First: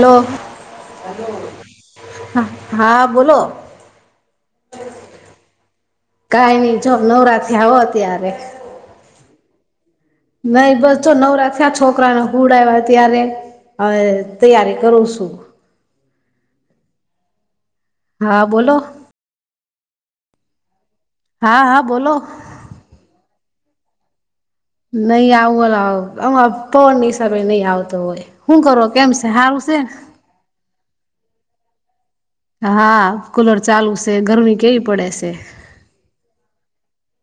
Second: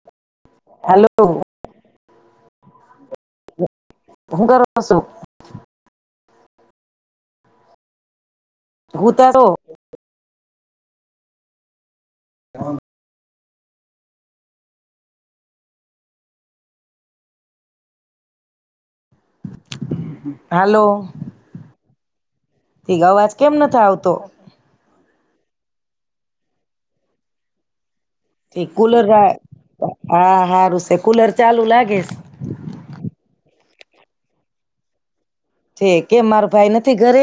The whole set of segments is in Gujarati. હલો હાલો હા બોલો. હું કરો છો કાઈ નઈ જો નવરા થઈ આવો ત્યારે. હું તા છો? નહી બસ જો નવરા થયા છો કરાને હુવડાવ્યા ત્યારે. હવે તૈયારી કરું શું. હા બોલો. હાલો. હા હા બોલો. તો નહી આવું ઓલા માર અપ્પા હિસાબે નહીં આવ કુલર હા હા રુષે કુલર ચાલુ લાગે. એશ. હા કુલર ચાલુ શે ગરમી કેવી પડે શે. છે કે મારો ભાઈ નથી ઘરે?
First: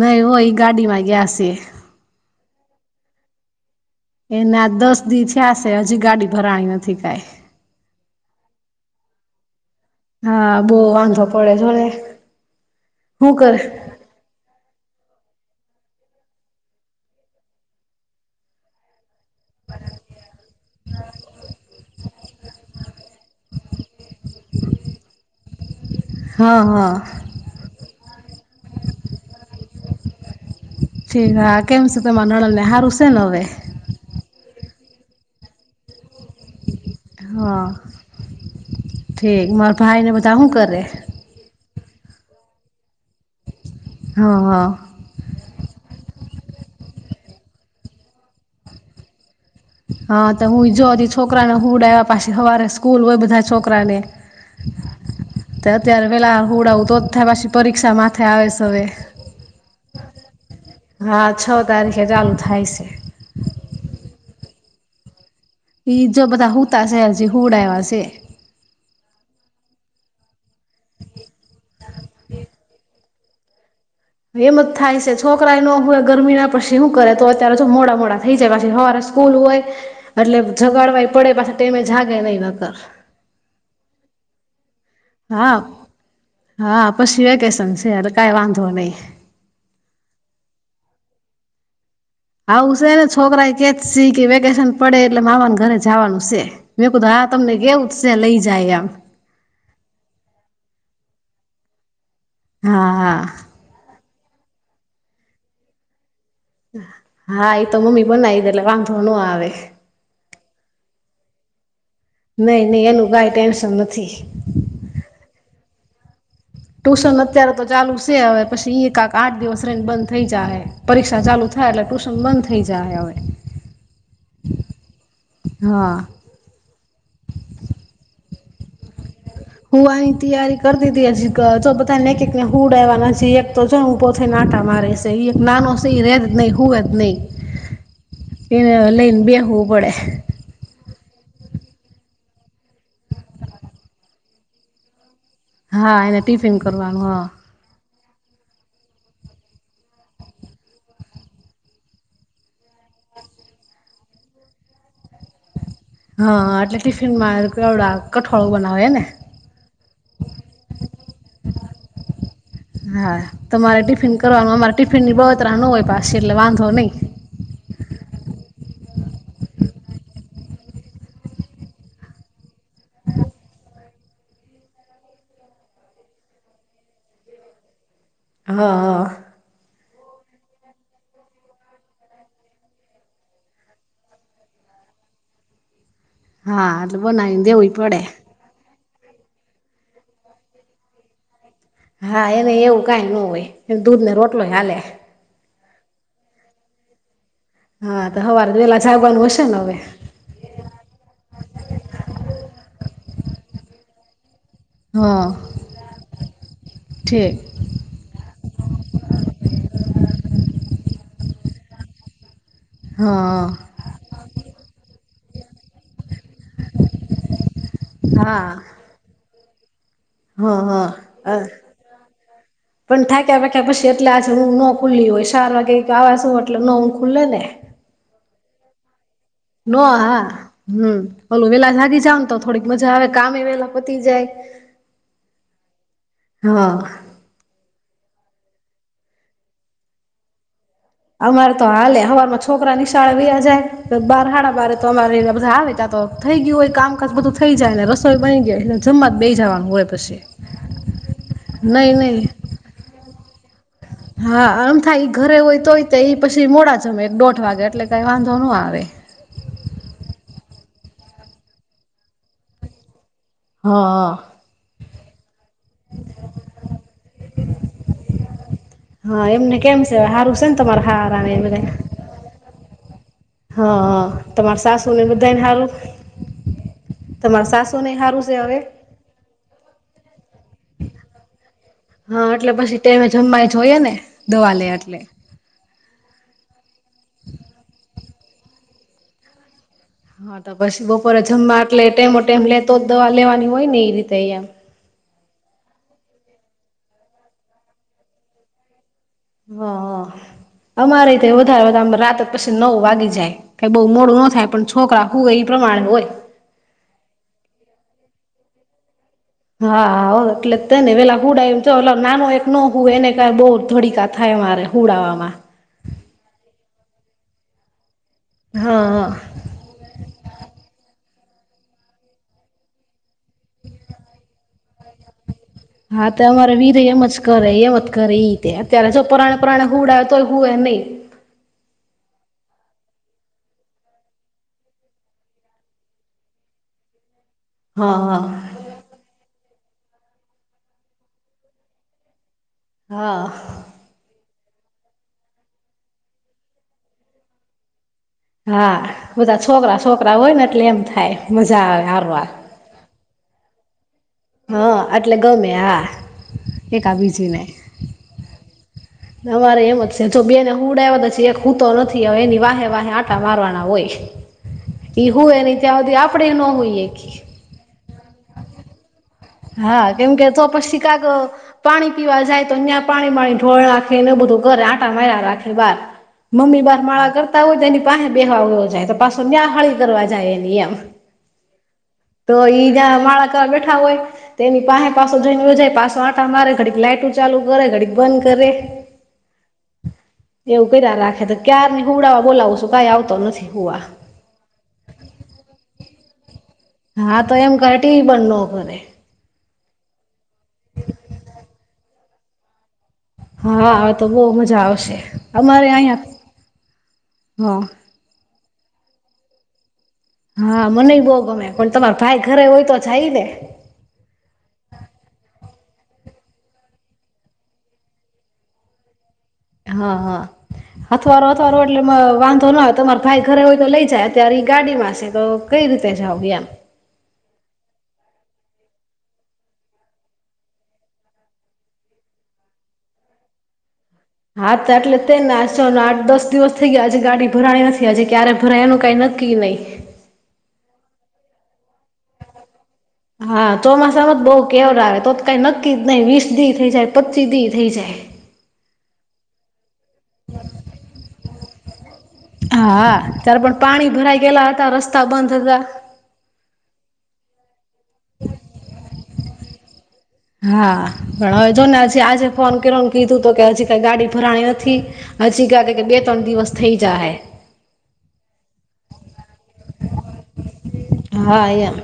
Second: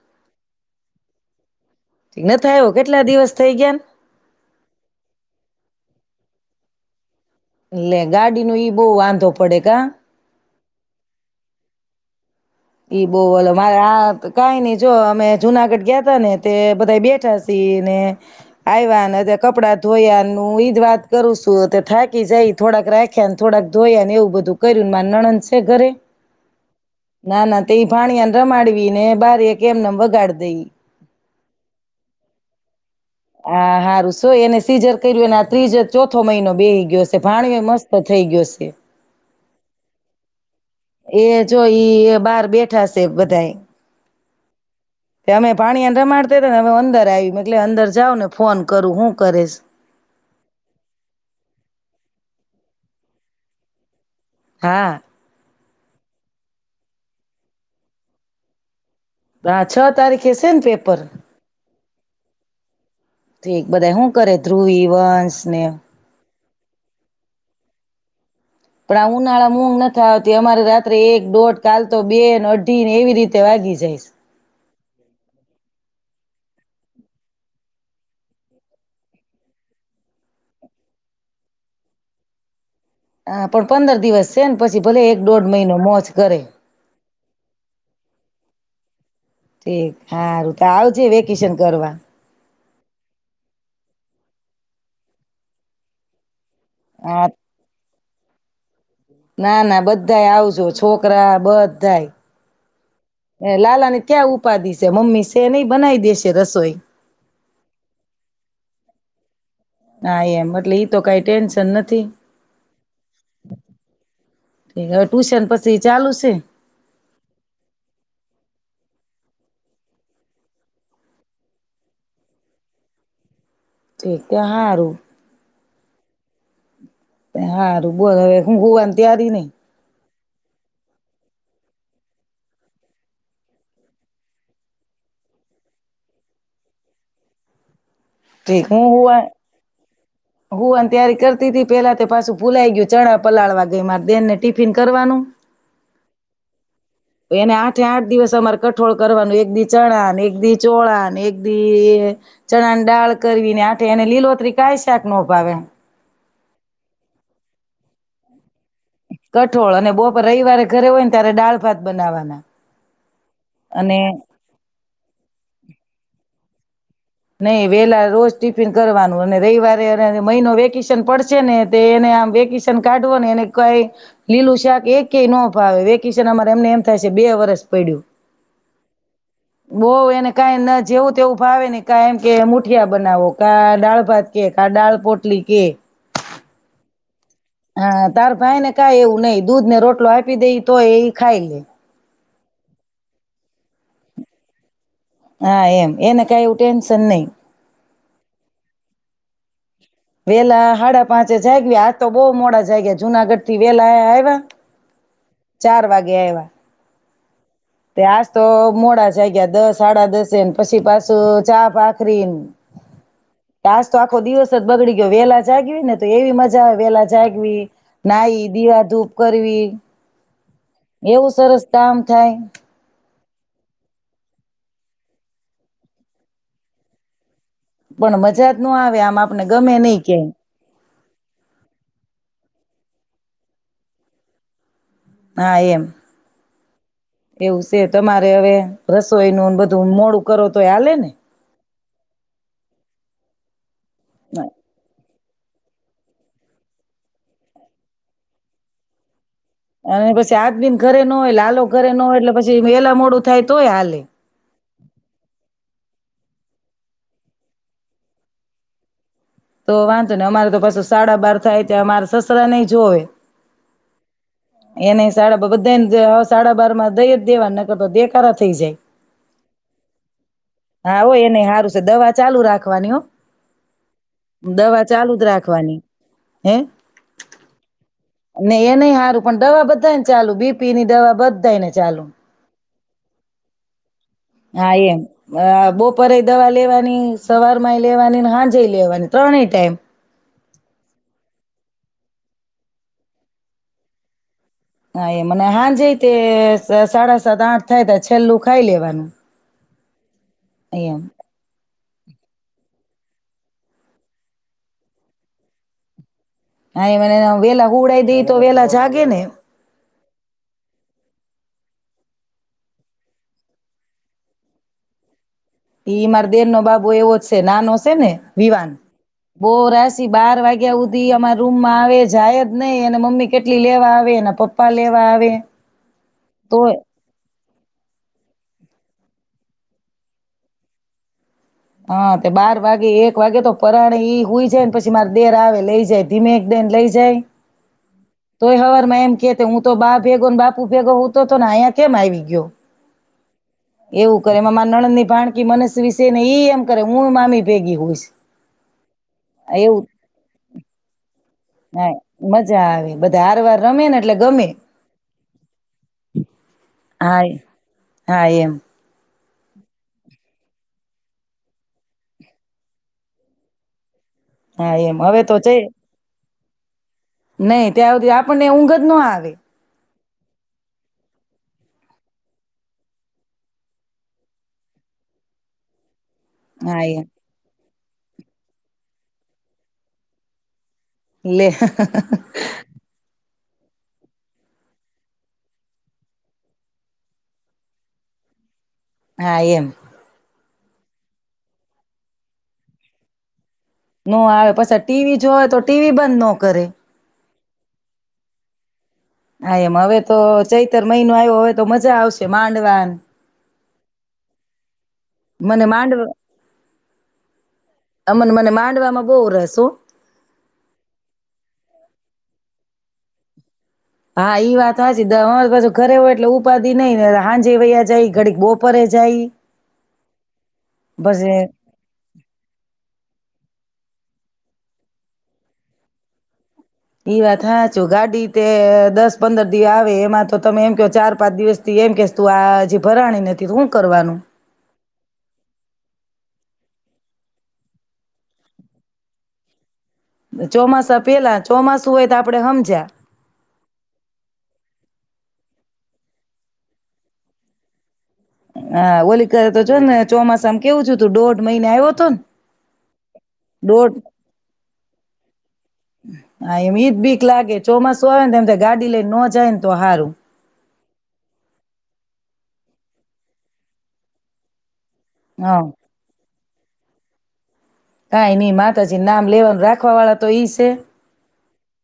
નહી હોય ઈ ગાડીમાં ગયા છે નથ આવ્યો કેટલા દિવસ થઈ ગયા ન. એના દસ દી થયાસે હજી ગાડી ભરાણી નથી કાઈ. લે ગાડીનો ઈ બહુ વાંધો પડે કા? હા બોવ વાંધો પડે જોને? ઈ બોવ શું અલા કરે મારે આ કાઈ નઈ જો અમે જુનાગઢ ગયા તા ને તે બધા બેઠા શી ને આયવા ને કપડા ધોયાનું ઈ જ વાત કરું છું તે થાકી જાય થોડાક રાખ્યા થોડાક ધોયા ને એવું બધું કર્યું મા નણંદ શે ઘરે હા હા તે ભાણીયાન રમાડવી ને બારી એ કેમને એમનમ વગાડ દઈ ઠીક હા કેમ શું તમાર નણંદને હારું છે ને હવે હ હા હારુ સ એને સીઝર કયરુ ને આ ત્રીજ ચોથ થો મહિનો બેહી ગયો છે હા ભાણીયો ય મસ્ત થઈ ગયો છે. ઠીક મારા ભાઈ ને બધા હું કરે એ જોય ઈ બહાર બેઠા શે બધાય. હા હા. અમે પાણીયાને રમાડતા હતા ને અ અંદર આવ્યું એટલે અંદર જાાવ ને ફોન કરું હું કરેશ હા તો હું ઈ જો છોકરાને હું ઉડાવ્યા પાછી સવારે સ્કૂલ હોય બધા છોકરા ને હા તે અત્યારે પેલા હોડા તો જ થાય પછી પરીક્ષા માથે આવે છે હવે હા છ તારીખે છેેન પેપર હા છ તારીખે ચાલુ થાય છે. ઠીક બધા શું કરે ધ્રુવી, વંશ ને એ જો બધા હુતાશે હજી હુડા એવા છે ઉઘ નથી આવતી અમારે રાત્રે એક દોઢ કાલ તો બે અઢી ને એવી રીતે તે વાદી જાય છે [inaudible] થાય છે છોકરા ન હોય ગરમી ના પછી શું કરે તો અત્યારે મોડા મોડા થઈ જાય પાછી સવારે સ્કૂલ હોય એટલે જગાડવા પડે પાછ ટમે જાગે નહીં વગર હા પણ પંદર દિવસ છે ને પછી ભલે એક દોઢ હા મહિનો મોજ કરે કઈ વાંધો નહીં ઠીક સારું તો આવજે વેકેશન કરવા આવું છે ને છોકરા એ કે સ કે વેકેશન પડે એટલે મામાને ઘરે જવાનું છે. મેં હા કધા તમને કેવું સ લઈ જાય એમ ના ના બધા આવજો છોકરા બધા હા હા ક્યા ઉપાધિ છે મમ્મી છે નહી બનાવી દેશે રસોઈ હા આતો ઇ તો મમ્મી બોનાયલા વાં ઘ નો આવે ના એમ મટલે ઈ તો કઈ ટેન્શન નથી નહી નહી એનું કઈ ટેન્શન નથી ી ચાલુ છે ટુશન અત્યારે તો ચાલુ છે હવે પછીક આઠ દિવસ ર બંધ થઈ જાય હ પરીક્ષા ચાલુ થાય એટલે ટુશન બંધ થઇ જાય હ હવે ઠીક તે હારું હા. હારું બો હવે હું હોવાને ત્યારી નઈ હું વાહી તૈયારી કરતી હતી હજી જો બધાને એકને હુડ આવવા નથી એક તો છે ને ઉભો થઇ નાટા મારે છે એ નાનો સિં રહે જ નહી હોવે જ નહી ઠીક એને એલા ન બી હૂબોડે હું અને તારી કરતી ત પેલા તે પાછું ભુલાઈ ગયું ચણા પલાળવા ગઈ મારે બન ને ટિફિન કરવાનું હા એ ટિફિન કરવાવાનું હ એને આઠે આઠ દિવસ અમારે કઠોળ કરવાનું એક દી ચણા એક દી ચોળાન એક દી ચણાની દાળ કરવીને આઠે એને લીલોતરી કઈ શાક નો ભાવે હા એટલે ટિફિન માં ઘણાં કઠોળ બના હવ હેને કઠોળ અને બપોર રવિવારે ઘરે હોય ને ત્યારે દાળ ભાત બનાવવાના હા તમારે અને ટીફીન કરવાન અમારે ટીફીનની બડતરા ના હોય એટલે વાંધો હ નહી નહીં વેલા રોજ ટિફિન કરવાનું અને રવિવારે મહિનો વેકેશન પડશે ને એને આમ વેકેશન કાઢવો ને એને કઈ લીલું શાક એ કય ન ભાવે વેકેશન અમારે એમને એમ થાય છે બે વરસ પડ્યું હા હા કઈ ન જેવું તેવું ભાવે ને કા એમ કે મુઠિયા બનાવો કા દાળ ભાત કે કા દાળ પોટલી કે હા તો બનાવીને દેવું પડે હા તાર ભાઈ ને કઈ એવું નહી દૂધ ને રોટલો આપી દે તો એ ખાઈ લે હા એને એવું કઈ ન હોય એ દૂધ ને રોટલો ચાલે હા એમ એને કઈું એવું ટેન્શન નહી હા તો સવારે વેલા જાગવાનું હશે ને હવે વહેલા હાડા પાંચે જાગ્યા આજ તો બહુ મોડા જાગ્યા જુનાગઢ થી વહેલા ય આયવા ચાર વાગ્યા એવા ઉઠે તે આજ તો મોડા જ ગયા દસ સાડા દસને પછી પાછું ચા ભાખરીને હા તો આજ તો આખો દિવસ જ બગડી ગયો વહેલા જાગવી ને તો એવી મજા આવે વેલા જાગવી નાઈ હા દીવાધૂપ કરી [inaudible] હ એવું હ સરસ કામ થાય [inaudible] પી એટલેજે હું ન ખુલ્લી હોય ચાર વાગે આવ છું એટલે ન હું ખુલ્લે ને પણ મજા જ ન આવે આમ આપને ગમે નો નહી હા ક્યાંય હમ હોલું વેલા જાગી જાવને તો થોડીક મજા આવે કામે વહેલા પતી જાય હા એમ હા એવું છે તમારે હવે રસોઈનું બધું મોડું કરો તોય હાલે ને અમારે તો હાલે હવારમાં છોકરા નિશાળ વ્યા જાય બાર હાળા બારે તો અમારે બધા આવે ત્યા તો થઈ ગયું હોય કામકાજ બધું થઈ જાય ને રસોઈ બની જાય એટલે જમવાનું અને પછી હાથબીન કરે ન હોય લાલ કરે નઈ ન હોય નઈ એટલે પછી વહેલા મોડું થાય તોય હાલે હા આમ થાય ઘરે હોય તોય તે પછી મોડા જમે એક દોઢ વાગે એટલે કઈ વાંધો ન આવે. તો વાંધો ને અમારે તો પાછું સાઢા બાર થાય ત અમારે સસરા નેય જોવે. હા એને સાઢા બાર બધાને સાઢા બાર માં દેવાના તો દે કર હા એમને કેમ છે હારું છે ને તમાર હા હાર હોય ને એને સારું છે દવા [unintelligible] હા. તમાર દવા સાસુ ને ચાલુ જ બધાને હારું રાખવાની હે એ તમાર સાસુ ને હારું છે નહ હવે એને હારું પણ દવા બધા ચાલુ બીપી ની દવા બધાાય ને ચાલુ. તેમે જમા જોયા ને દવા લે હા એમ એટલે અ બો બપોરે એ દવા લેવાની સવારમા ય લેવાની ને હાજય લેવાની ત્રણેય ટાઈમ હા તો પછી બપોરે જમવા એટલે ટેમોટેમ લેતો જ દવા લેવાની હોય ને એ રીતે હા એ મને હાજે તે સાડા સાત આઠ થાય ત છેલ્લું ખાઈ લેવાનું. હ એમ અમારે તે વધાર રાત જ પછી નવ વાગી જાય ક બહુ મોડું ન થાય પણ છોકરા હું એ પ્રમાણે હોય. હા એ મને વેલા હુંડાઈ દે તો વેલા જાગે ને. હાએટલે હ તને પેલા હુડાવ નાનો એક ન હોય એને ક બહ ધડીકા થાય મારે હુડામાં. ઈ માર દેર નો બાબુ એવો જ છે નાનોશે ને. વિવાન હા બો રાશિ બાર વાગ્યા સુધી રૂમમાં આવે જાય જ નહી એને મમ્મી કેટલી લેવા આવે એના પપ્પા લેવા આવે. હા તો અમારે તોય વીર એમ જ કરે એમ જ કરે ઈ અત્યારે જો પરાણે પરાણે હુડાય તોય હુંયે નહી. હા તે બાર વાગે એક વાગે તો પરાણે ઈ હોય જાય ને પછી મારે દેર આવે લઈ જાય ધીમે એક દેને લઈ જાય. હા હા તોય હવાર મે એમ હું તો બા ભેગો ને બાપુ ભેગો હું તો ને અહીયા કેમ આવી ગયો. હા. એવું કરે મા નણંદ ની ભણકી મનસ વિશે ને ઈ એમ કરે હું મામી ભેગી હુઈશ હા બધા છોકરા છોકરા હોય ને એટલે એમ થાય. મજા હા આવે મજા આવે બધા હાર વાર રમે એટલે ગમે હા એટલે ગમે હા એક આ હા બીજી ને. હા એમ અમારે એવોજ છે જો બેને હુવડાવો તો ચેક હુંતો નથી હ એની વાહે વાહે આટા મારવાના હોય. હા એમ એઈ હવે હું તો એની જઈ ત્યાં હુંધી આપડે હુએ. નહી ત્યાં સુધી આપણને ઊંધ જ ન આવે હા કેમ કે તો પસી કાક પાણી પીવા જાય તો ન્યાં પાણી બાણી ઢોળ નાખે ને એવુ બધું કરે. આટા માયરા રાખે બાર. મમ્મી હા એમ બારમાળા કરતા હોય તો એની પાસે બેહવા ગયો જાય તો પાછો ન્યાહાળી કરવા જાય એ નિ એમ. લે. તો બેઠાવ હોય. તેની પાસે પાછો જઈનેયો જાય પાછો આંટા મારે ઘડીક લાાઈટુ ચાલુ કરે ઘડીક બંધ કરે. હા એમ. એવું કર્યા રાખે તો ક્યાર ની હવડાવા બોલાવું છું કઈ આવતો નથી. હુવા ન આવે પછ ટીવી જોય તો ટીવી બંધ ન કરે. હા તો એમ ઘાટી બં નખને. હા એમ હવે તો ચૈતર મહિનો આવ્યો હવે તો મજા આવશે માંડવા હા તો બહ મજા આવશે મને અમારે અહં માંડવા હા. બ રહેસો. હા મનેય બહ ગમે પણ તમારા ભાઈ ઘરે હોય તો જાય ને. હા એઈ વાત હચ અરી પાછ ઘરે હોય એટલે ઉપાધિ નઈ ને હાંજ વૈયા જાય ઘડીક બપોરે જાય. હા હા. અથવારો પછી અથવારો એટલે વાંધો ના આવે તમારે ભાઈ ઘરે હોય તો લઈ જ અત્યારે ગાડીમાં છે તો કઈ રીતે જાવ એમ. એવા થાચું ગાડી તે દસ પંદર દિવસ આવે એમાં તો તમે એમ કે ચાર પાંચ દિવસ થી એમ કે તું આજી ભરાણી નથી તું હા તો એટલે થને છેને આઠ દસ દિવસ થઈ ગયા આજે ગાડી ભરાણી નથી આજે ક્યારે ભરાય એનું કઈ નક્કી નહી. ચોમાસા પેલા ચોમાસું હોય તો આપડે હમજ્યા હા ચોમાસામાં જ બહ કેવર આવે તો કઈ નક્કી જ નહી વીસ દી થઈ જાય પચીસ દી થઈ જાય. હ ઓલિક તો જો ને ચોમાસામ કેવું છું તું દોઢ મહિને આવ્યો. હતો ને હા ત્યારે પણ પાણી દોઢ ભરાઈ ગયેલા હતા રસ્તા બંધ હતા. હા એમ ઈજ બીક લાગે. ચોમાસું આવે ને તેમમ ગાડી લઈ ન જાયને તો હારું. હા પણ હવે જો ને હજી આજે ફોન કર્યોને કીધું તો કે હજી કઈ ગાડી ભરાણી નથી. હજી હા ગયા કે બે ત્રણ દિવસ થઈ જા હે. કાયની માતાજી નામ લેવાનું રાખવા વાળા તો ઈ છે, હા એમ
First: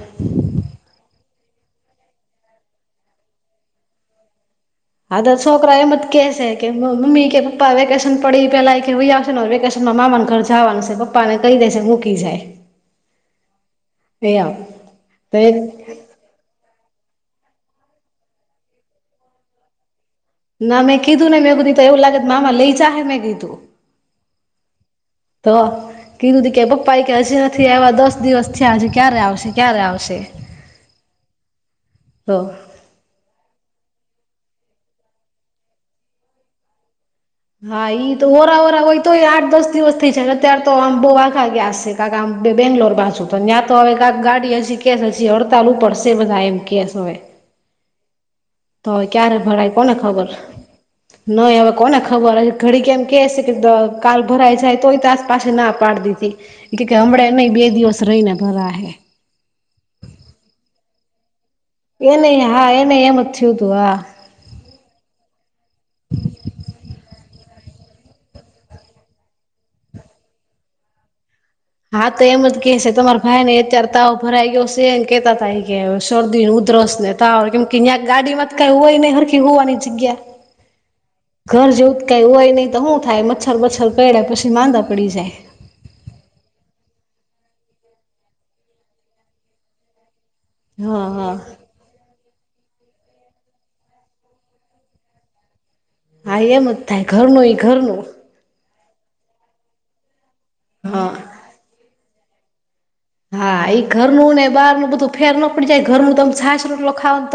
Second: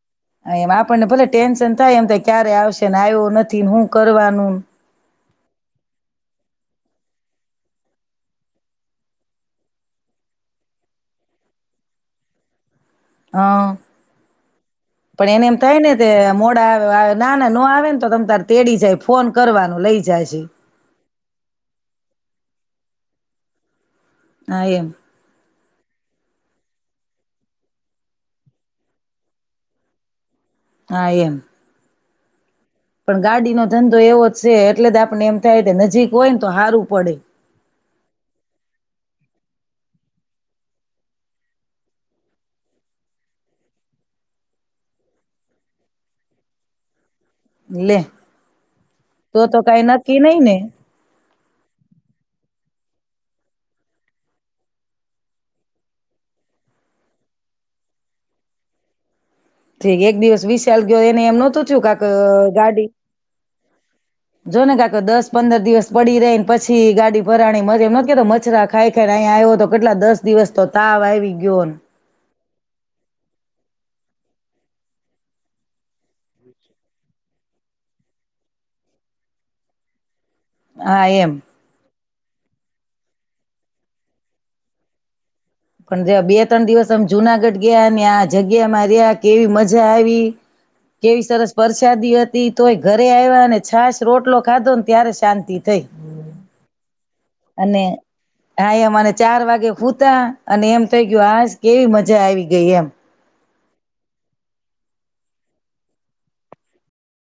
એમ આપણને ભલે ટેન્શન થાય એમ તો ક્યારે આવશે ને આવ્યો નથી હું કરવાનું. હા તો છોકરા એમ જ કે છે કે મમ્મી કે પપ્પા વેકેશન પડી પેલા મૂકી આવશે ને વેકેશન માં મામાનું ઘર જવાનું છે પપ્પા ને કહી દેશે મૂકી જાય. હા, એ આવ પણ તો એને એમ થાય ને તે મોડા તો આવે ના ના નો આવે ને તો તમ તારે તેડી જાય ફોન કરવાનું લઈ જાય. છે ના મેં કીધું ને મેં એ બધી તો એવું લાગે મામા લઈ જા હે મે કીધું. હા એમ. તો, કીધું હતુ કે પપ્પા એ કે હજી નથી આવા દસ દિવસ થીયા હજી ક્યારે આવશે ક્યારે આવશે. હ એમ. તો. પણ ગાડીનો ધંધો એવો જ છે એટલે જ આપને એમ થાય કે નજીક હોય ને તો હારું પડે. હા ઈ તો ઓરા ઓરા હોય તોએ આઠ દસ દિવસ થઈ છે અત્ય્યારે તો આમ બહ આઘા ગયા છે કાકા આમ બે બેંગ્લોર બાજુ તો ત્યાં તો હવે કાક ગાડી હજી કેસ હજી હડતાલ ઉપર છે બધા એમ કે છે હવે. લે. તો અવે ક્યારે તો તો ભરાય કઈ કોને નક્કી ખબર, નઈ ને નહી હવે કોને ખબર હ ઘડી કેમ કે છે કે કાલ ભરાય જાય તોય તાસ પાસે ના પાડ દીધી, કે કે હમણાં નહી બે દિવસ રહીને ભરા હે. ઠીક એક દિવસ વીસ સાલ ગયો એને એમ નતુ કાક એને હા ગાડી, એને એમ જ થયું તું હા જોને કાકા દસ પંદર દિવસ પડી રેને પછી ગાડી વરાણી મજા એમ નતો કેતો મચરા ખાય ખાયને અહીયા આવ્યો તો કેટલા દસ દિવસ તો તાવ આવી. ગયો ને. હા તો એમ જ કે છે તમારા ભાઈ ને અત્યારે તાવ ભરાઈ ગયો છે એમ કેતા તા એ કે શરદી ઉધરસ ને તાવ કેમ કે કયાક ગાડી માં કઈ હોય ને હરખી હોવાની જગ્યા. હા એમ કંઈ હોય નઈ તો હું થાય મચ્છર બચ્છર કય્ડા પછી માંદા પડી જાય. પણ જે બે તણ દિવસ અમ જુનાગઢ ગયા ને આ જગ્યામાં રહ્યા કેવી મજા આય્વી હા કેવી હા સરસ પરસાદી અતી. તોય ઘરે આય્વા ને છાશ રોટલો ખાધોને ત્યારે શાંતિ થઈ હા એમ જ થાય ઘરનું ઈ અને ઘરનું. હા એમ અને ચાર વાગે હૂતા અને એમ થઈ હા ગયું હાશ કેવી મજા આય્વી ગેય એમ હા એ ઘરનું ને બહારનું બધું ફેર ન પડી જાય ઘરનું તમ છાસ રોટલો ખાવને તો